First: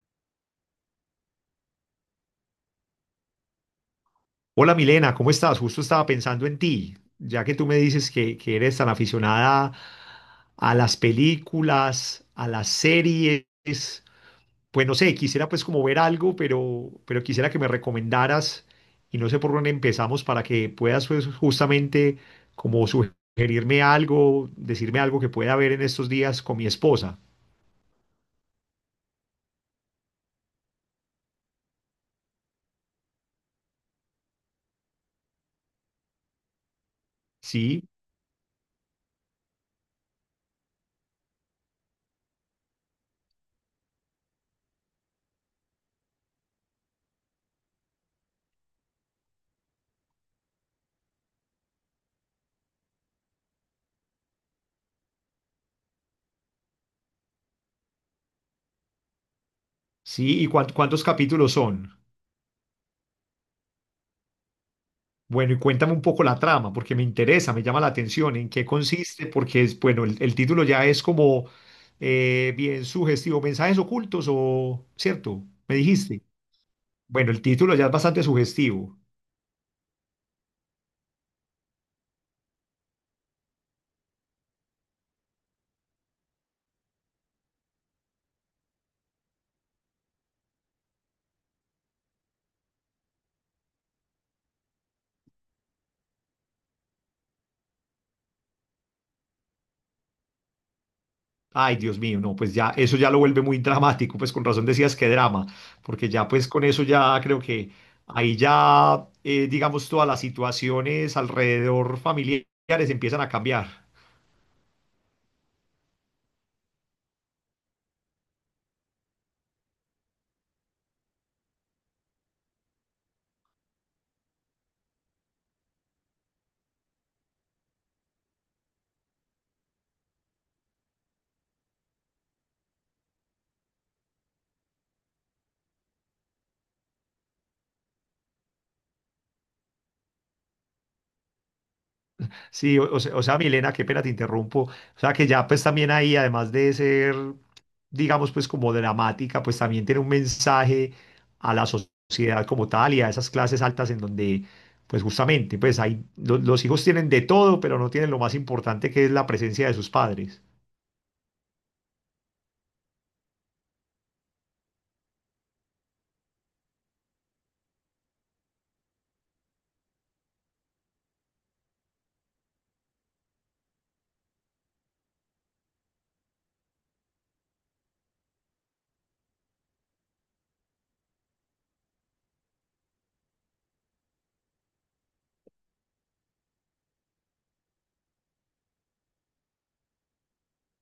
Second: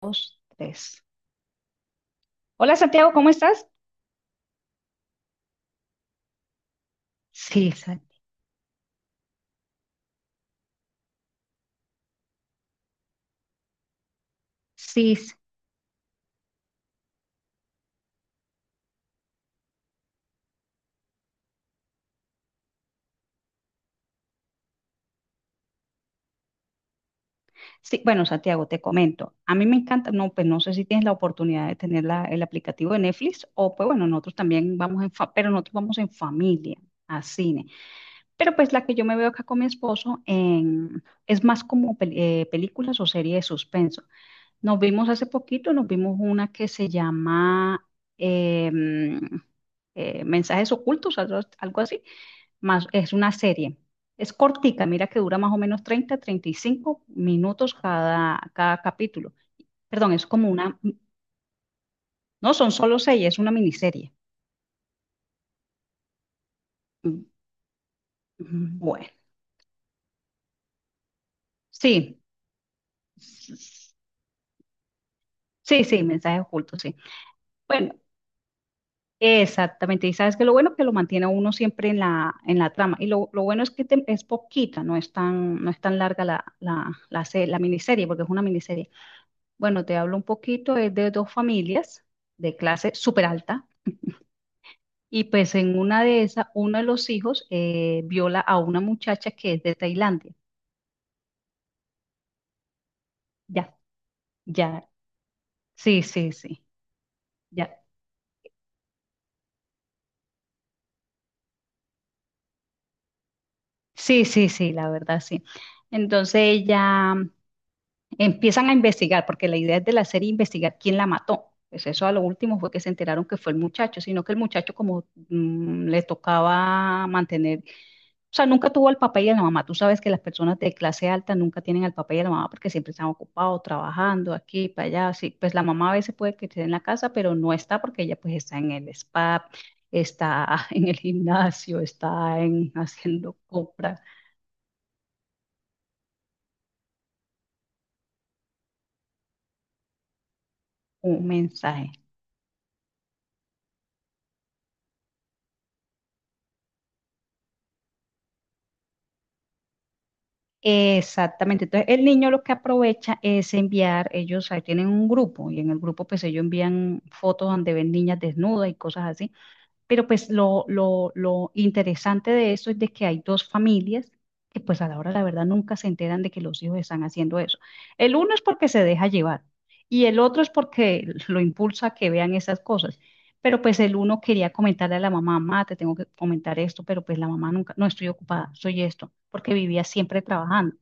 Dos, tres. Hola Santiago, ¿cómo estás? Hola Milena, ¿cómo estás? Justo estaba pensando en ti, ya que tú Sí, me dices que eres tan aficionada a las películas, a las series, pues no sé, sí, sí. quisiera pues como ver algo, pero quisiera que me recomendaras y no sé por dónde empezamos para que puedas pues justamente como sugerirme algo, decirme algo que pueda ver en estos días con mi esposa. Sí, bueno Santiago, te comento. A mí me encanta, no, pues no sé si tienes la oportunidad de tener el aplicativo de Netflix o pues bueno, nosotros también pero nosotros vamos en familia a cine. Sí, Pero pues la que yo me veo acá con mi esposo es más como películas o series de suspenso. Nos vimos hace poquito, nos vimos una que se llama em, Mensajes Ocultos, algo así. Más, es una serie. Es cortica, mira que dura más o menos treinta y cinco minutos cada capítulo. Perdón, es sí, como ¿y una, cuántos capítulos son? no son solo seis, es una miniserie. Bueno, y cuéntame un poco la trama, porque me Mm. interesa, me llama la atención, en qué Bueno, consiste, porque es, bueno, el título ya es como sí, bien sugestivo, mensajes sí, ocultos o, ¿cierto? Me sí, dijiste. mensaje oculto, sí. Bueno, el título ya es Bueno, bastante sugestivo. exactamente. Y sabes que lo bueno que lo mantiene a uno siempre en la trama. Y lo bueno es que es poquita, no es tan larga la miniserie, porque es una miniserie. Bueno, te hablo un poquito, es de dos familias de clase súper alta. Y pues en una de esas, uno de los hijos viola a una muchacha que es de Tailandia. Ay, Dios mío, no, pues ya eso ya lo vuelve muy Ya, dramático, pues con razón ya, decías que drama, sí, porque ya sí, pues con sí, eso ya creo que ya. ahí ya, digamos, todas las situaciones alrededor familiares empiezan a cambiar. Sí, sí, sí, la verdad, sí. Entonces ya empiezan a investigar, porque la idea es de la serie investigar quién la mató. Pues eso a lo último fue que se enteraron que fue el muchacho, sino que el muchacho como le tocaba mantener. O sea, nunca tuvo el papá y la mamá. Tú sabes que las personas de clase alta nunca tienen al papá y a la mamá porque siempre están ocupados, trabajando aquí, para allá. Sí, pues la mamá a veces puede que esté en la casa, pero no está porque ella pues está en el spa, está en el gimnasio, está en Sí, o, o sea, o haciendo sea, Milena, qué compras, pena te interrumpo. O sea, que ya pues también ahí, además de ser, digamos, pues como dramática, pues también tiene un mensaje un a la mensaje. sociedad como tal y a esas clases altas en donde, pues justamente, pues hay, los hijos tienen de todo, pero no tienen lo más importante que es la presencia de sus padres. Exactamente. Entonces, el niño lo que aprovecha es enviar, ellos ahí tienen un grupo y en el grupo pues ellos envían fotos donde ven niñas desnudas y cosas así. Pero pues lo interesante de eso es de que hay dos familias que pues a la hora de la verdad nunca se enteran de que los hijos están haciendo eso. El uno es porque se deja llevar y el otro es porque lo impulsa a que vean esas cosas. Pero pues el uno quería comentarle a la mamá, mamá, te tengo que comentar esto, pero pues la mamá nunca, no estoy ocupada, soy esto, porque vivía siempre trabajando.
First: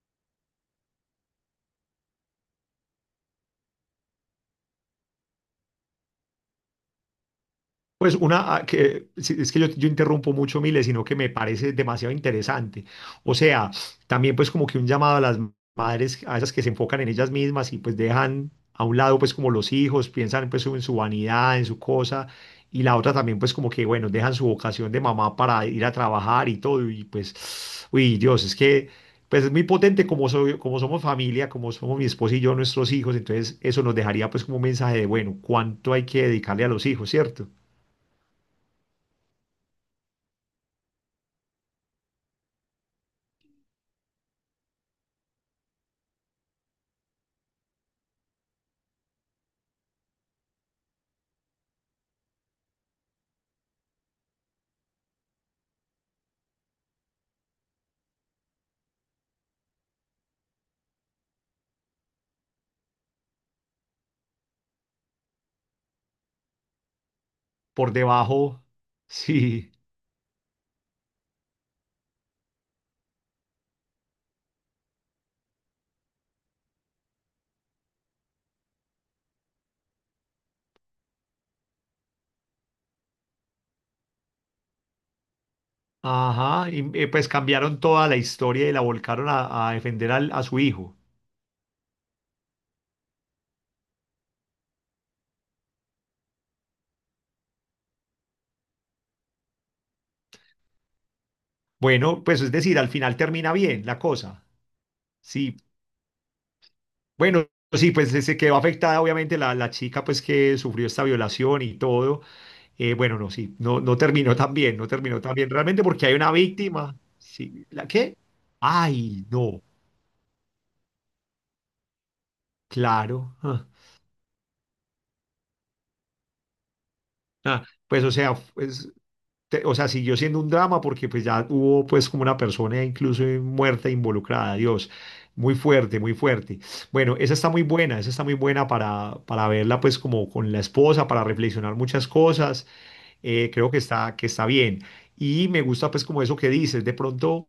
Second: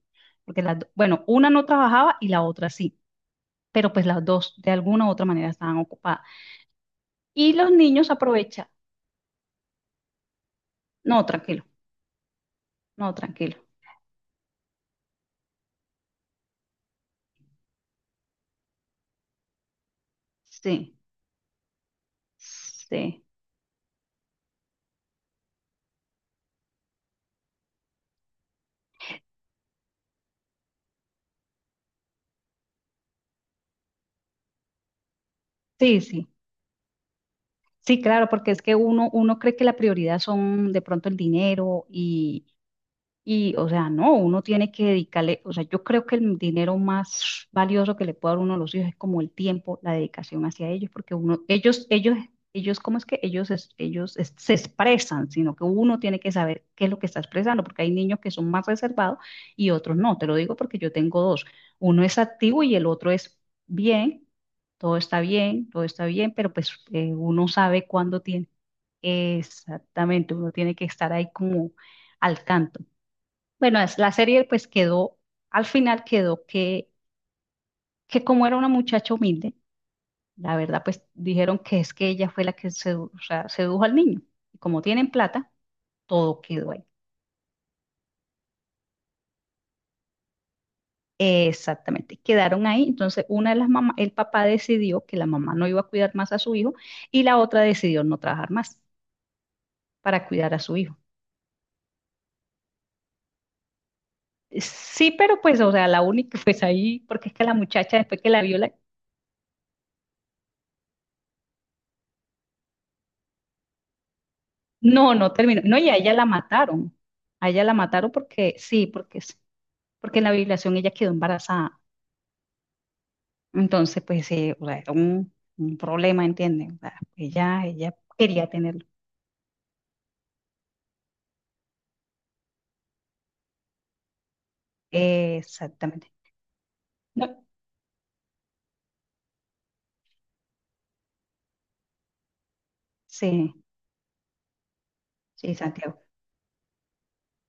Porque bueno, una no trabajaba y la otra sí, pero pues las dos de alguna u otra manera estaban ocupadas. Y los niños Pues una, aprovechan, ah, que sí, es que yo interrumpo mucho, Mile, sino que no, me tranquilo. parece demasiado interesante. No, O tranquilo. sea, también pues como que un llamado a las madres, a esas que se enfocan en ellas mismas y pues dejan a un lado pues como los hijos, piensan pues en su Sí, vanidad, en su cosa, y la otra sí, también pues como que, bueno, dejan su vocación de mamá para ir a trabajar y todo, y pues, uy, Dios, es que pues es muy potente como, soy, como somos familia, como somos mi esposo y yo, nuestros hijos, entonces eso nos dejaría pues como un mensaje de, bueno, cuánto sí, hay que sí. dedicarle a los hijos, ¿cierto? Sí, claro, porque es que uno, cree que la prioridad son de pronto el dinero. Y, o sea, no, uno tiene que dedicarle, o sea, yo creo que el dinero más valioso que le puede dar uno a los hijos es como el tiempo, la dedicación hacia ellos, porque uno, ellos, ¿cómo es que ellos se expresan? Sino que uno tiene que saber qué es lo que está expresando, porque hay niños que son más reservados y otros no. Te lo digo porque yo tengo dos. Uno es activo y el otro es bien, todo está bien, todo está bien, pero pues uno sabe Por cuándo tiene. debajo, sí, Exactamente, uno tiene que estar ahí como al tanto. Bueno, la serie pues quedó, al final quedó que como era una muchacha humilde, la verdad pues dijeron que es que ella fue la que o sea, sedujo al niño. Y como tienen plata, todo quedó ajá, ahí. y pues cambiaron toda la historia y la volcaron a defender a su hijo. Exactamente, quedaron ahí. Entonces una de las mamás, el papá decidió que la mamá no iba a cuidar más a su hijo y la otra decidió no trabajar más para cuidar a su hijo. Bueno, pues es decir, al final termina bien la cosa, Sí, pero sí, pues, o sea, la única pues ahí, porque es que bueno, la sí, muchacha pues después que se la quedó vio. afectada obviamente la, la chica pues que sufrió esta violación y todo. Bueno, no, sí, no, no terminó tan bien, no No, terminó no tan bien terminó. No, realmente y a porque ella hay la una mataron. víctima, A ella sí, la ¿la mataron qué? porque, sí, porque, Ay, sí, no, porque en la violación ella quedó embarazada. claro, ah, Entonces, pues, o sea, era un problema, ¿entienden? O sea, ella, ah, ella pues o sea, quería tenerlo. pues o sea, siguió siendo un drama porque pues ya hubo pues como una persona incluso muerta involucrada, Dios. Muy fuerte, Exactamente. muy fuerte. Bueno, esa No, está muy buena, esa está muy buena para verla pues como con la esposa, para reflexionar muchas cosas. Sí, Creo que está bien. Y sí, me gusta pues Santiago. como eso que dices, de pronto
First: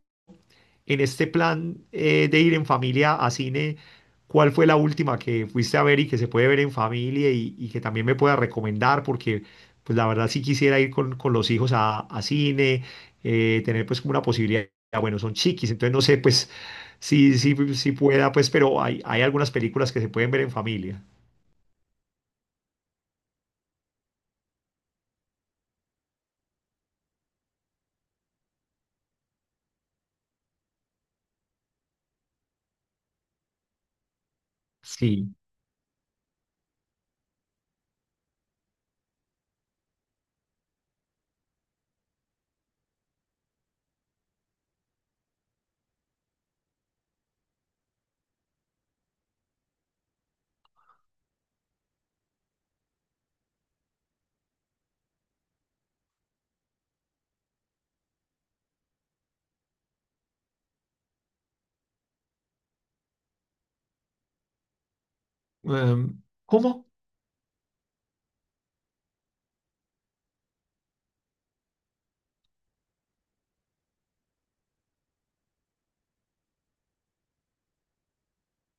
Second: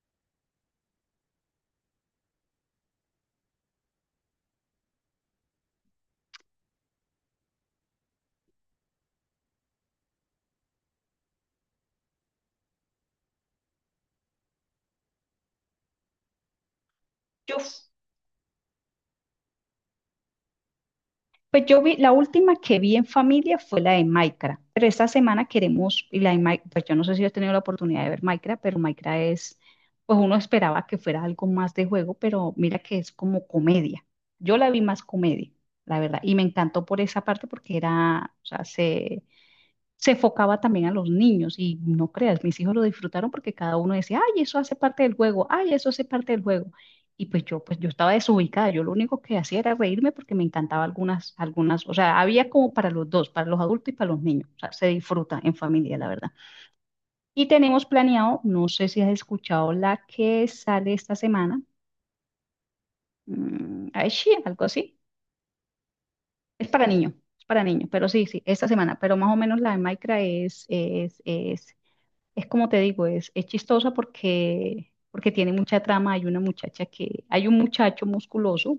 en este plan de ir en familia a cine, ¿cuál fue la última que fuiste a ver y que se puede ver en familia y que también me pueda recomendar? Porque, pues la verdad sí quisiera ir con los hijos a cine, tener pues como una posibilidad, bueno, son chiquis, entonces no sé pues si, Yo si, si pueda, pues, pero hay algunas películas que se pueden ver en familia. Pues yo vi, la última que vi en familia fue la de Minecraft, pero esta semana queremos, y la de pues yo no sé si has tenido la oportunidad de ver Minecraft, pero Minecraft es, pues uno esperaba que fuera algo más de juego, pero mira que es como comedia. Yo la vi más Sí. comedia, la verdad, y me encantó por esa parte porque era, o sea, se enfocaba también a los niños y no creas, mis hijos lo disfrutaron porque cada uno decía, ay, eso hace parte del juego, ay, eso hace parte del juego. Y pues yo estaba desubicada, yo lo único que hacía era reírme porque me encantaba algunas, o sea, había como para los dos, para los adultos y para los niños, o sea, se disfruta en familia, la verdad. Y tenemos planeado, no sé si has escuchado la que sale esta semana, ay, sí, algo así, es para ¿Cómo? niños, es para niños, pero sí, sí, esta semana, pero más o menos la de Minecraft es. Es como te digo, es chistosa porque tiene mucha trama. Hay una muchacha que, hay un muchacho musculoso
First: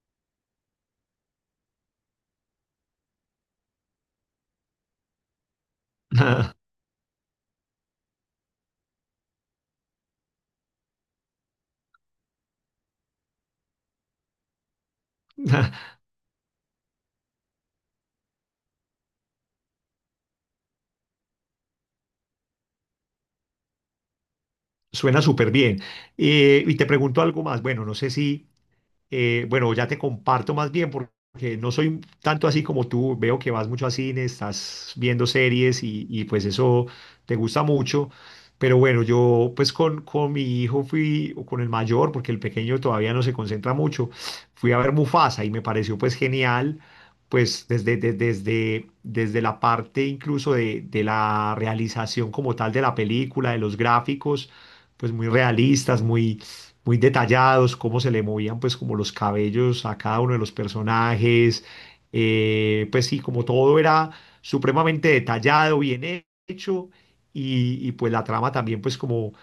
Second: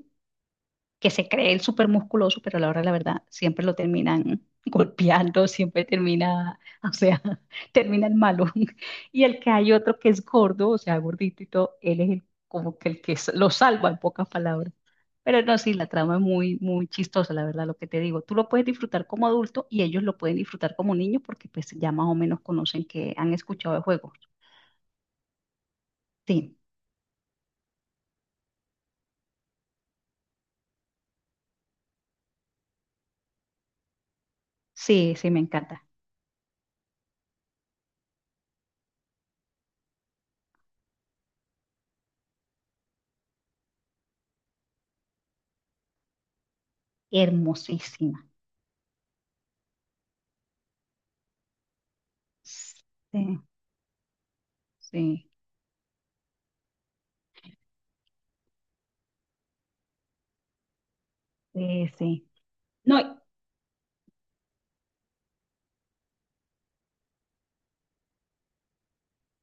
que se cree el súper musculoso, pero a la hora de la verdad siempre lo terminan golpeando, siempre termina, o sea, termina el malo. Y el que hay otro que es gordo, o sea, gordito y todo, él es como que el que lo salva en pocas palabras. Pero no, sí, la trama es muy, muy chistosa, la verdad, lo que te digo. Tú lo puedes disfrutar como adulto y ellos lo pueden disfrutar como niño porque pues ya más o menos conocen que han escuchado de juego. Suena súper bien. Sí, Y te pregunto algo más. Bueno, no sé si, bueno, ya te comparto más bien porque no soy tanto así como tú. Veo que vas mucho a cine, estás sí, viendo sí, me series encanta. Y, pues eso te gusta mucho. Pero bueno, yo pues con mi hijo fui, o con el mayor, porque el pequeño todavía no se concentra mucho, fui a ver Mufasa y me pareció pues genial, pues desde, Hermosísima. desde, desde la parte incluso de la realización como tal de Sí, la película, de los gráficos, pues muy sí, realistas, muy muy detallados, cómo se le movían pues como los cabellos a cada uno de los personajes, sí, sí. No, pues sí, como todo era supremamente detallado, bien hecho, y, pues la trama también pues como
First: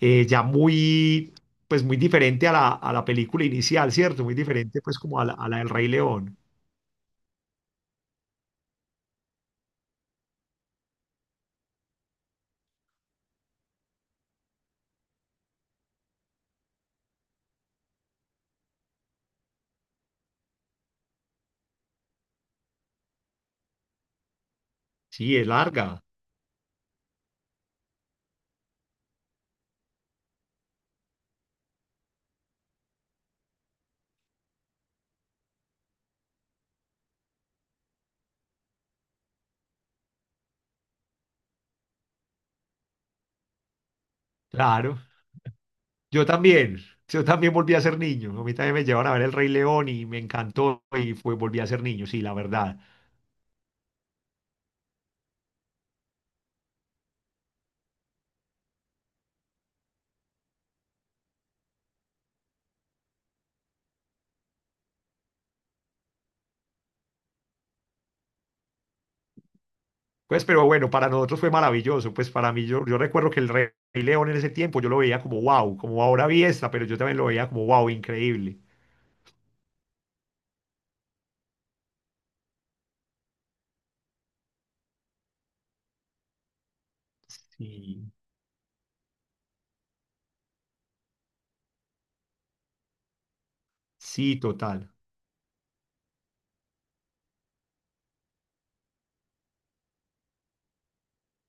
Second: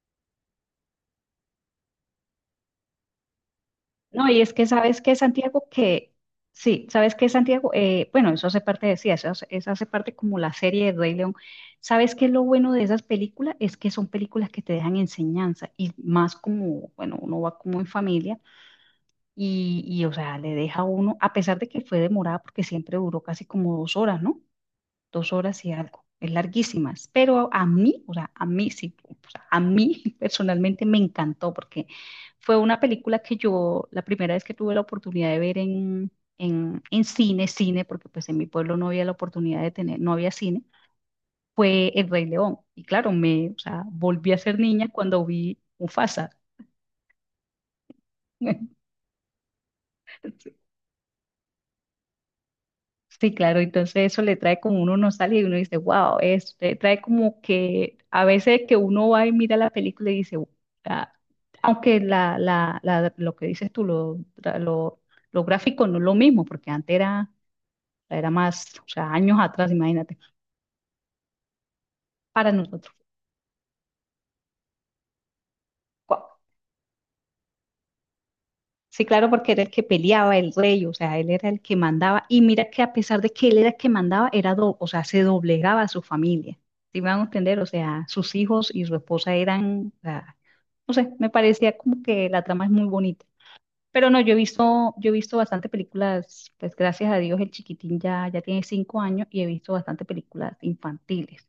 ya muy, pues muy diferente a la película inicial, ¿cierto? no, Muy y es que diferente pues sabes que como a la Santiago, del Rey que León. sí, sabes que Santiago, bueno, eso hace parte, decía, eso hace parte como la serie de Rey León. ¿Sabes que lo bueno de esas películas? Es que son películas que te dejan enseñanza y más como, bueno, uno va como en familia y, o sea, le deja a uno, a pesar de que fue demorada porque siempre duró casi como 2 horas, ¿no? dos Sí, es horas y larga, algo, es larguísimas, pero a mí, o sea, a mí sí, o sea, a mí personalmente me encantó porque fue una película que yo, la primera vez que tuve la oportunidad de ver en cine, cine, porque pues en mi pueblo no había la oportunidad de tener, no había cine, fue El Rey León. Y claro, o sea, volví a ser niña claro. cuando vi Yo Mufasa. también, yo también volví a ser niño. A mí también me llevaron a ver El Rey León y me encantó y fue, volví a ser niño, sí, la verdad. Sí, claro, entonces eso le trae como uno nostalgia y uno dice, wow, le trae como que a veces que uno va y mira la película y dice, "Ah", aunque lo que dices tú, lo gráfico no es lo mismo, porque antes era más, o sea, años atrás, imagínate, Pues, pero bueno, para nosotros fue maravilloso. Pues para para mí, yo, nosotros. yo recuerdo que el Rey León en ese tiempo yo lo veía como wow, como ahora vi esta, pero yo también lo veía como wow, increíble. Sí, claro, porque era el que peleaba, el rey, o sea, él era el que mandaba. Y mira que a pesar de que él era el que mandaba, o sea, se doblegaba a su familia. ¿Sí me van a entender? O sea, Sí, sus hijos y su esposa eran, o sea, no sé, me parecía como que la trama es muy bonita. Pero no, yo he sí, total. visto, yo he visto bastante películas, pues gracias a Dios el chiquitín ya, ya tiene 5 años y he visto bastante películas infantiles.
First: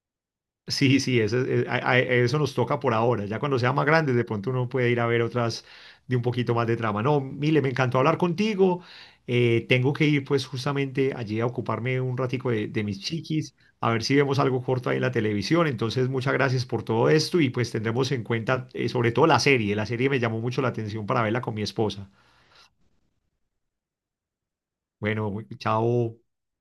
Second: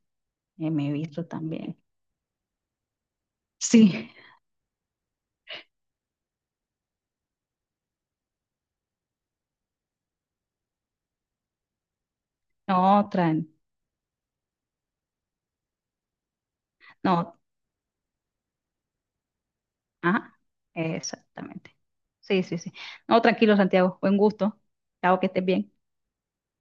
Me he Sí, sí, visto eso, también. Eso nos toca por ahora. Ya cuando sea más Sí, grande, de pronto uno puede ir a ver otras de un poquito más de trama. No, Mile, me encantó hablar contigo. Tengo que ir pues justamente allí a ocuparme un ratico de mis no, Tran. chiquis, a ver si vemos algo corto ahí en la televisión. Entonces, muchas gracias por todo No, esto y pues tendremos en cuenta sobre todo la serie. La serie me Ajá, llamó mucho la atención para verla con mi exactamente. esposa. Sí, sí, sí. No, tranquilo, Santiago. Buen gusto. Chao, que Bueno, estés bien. chao.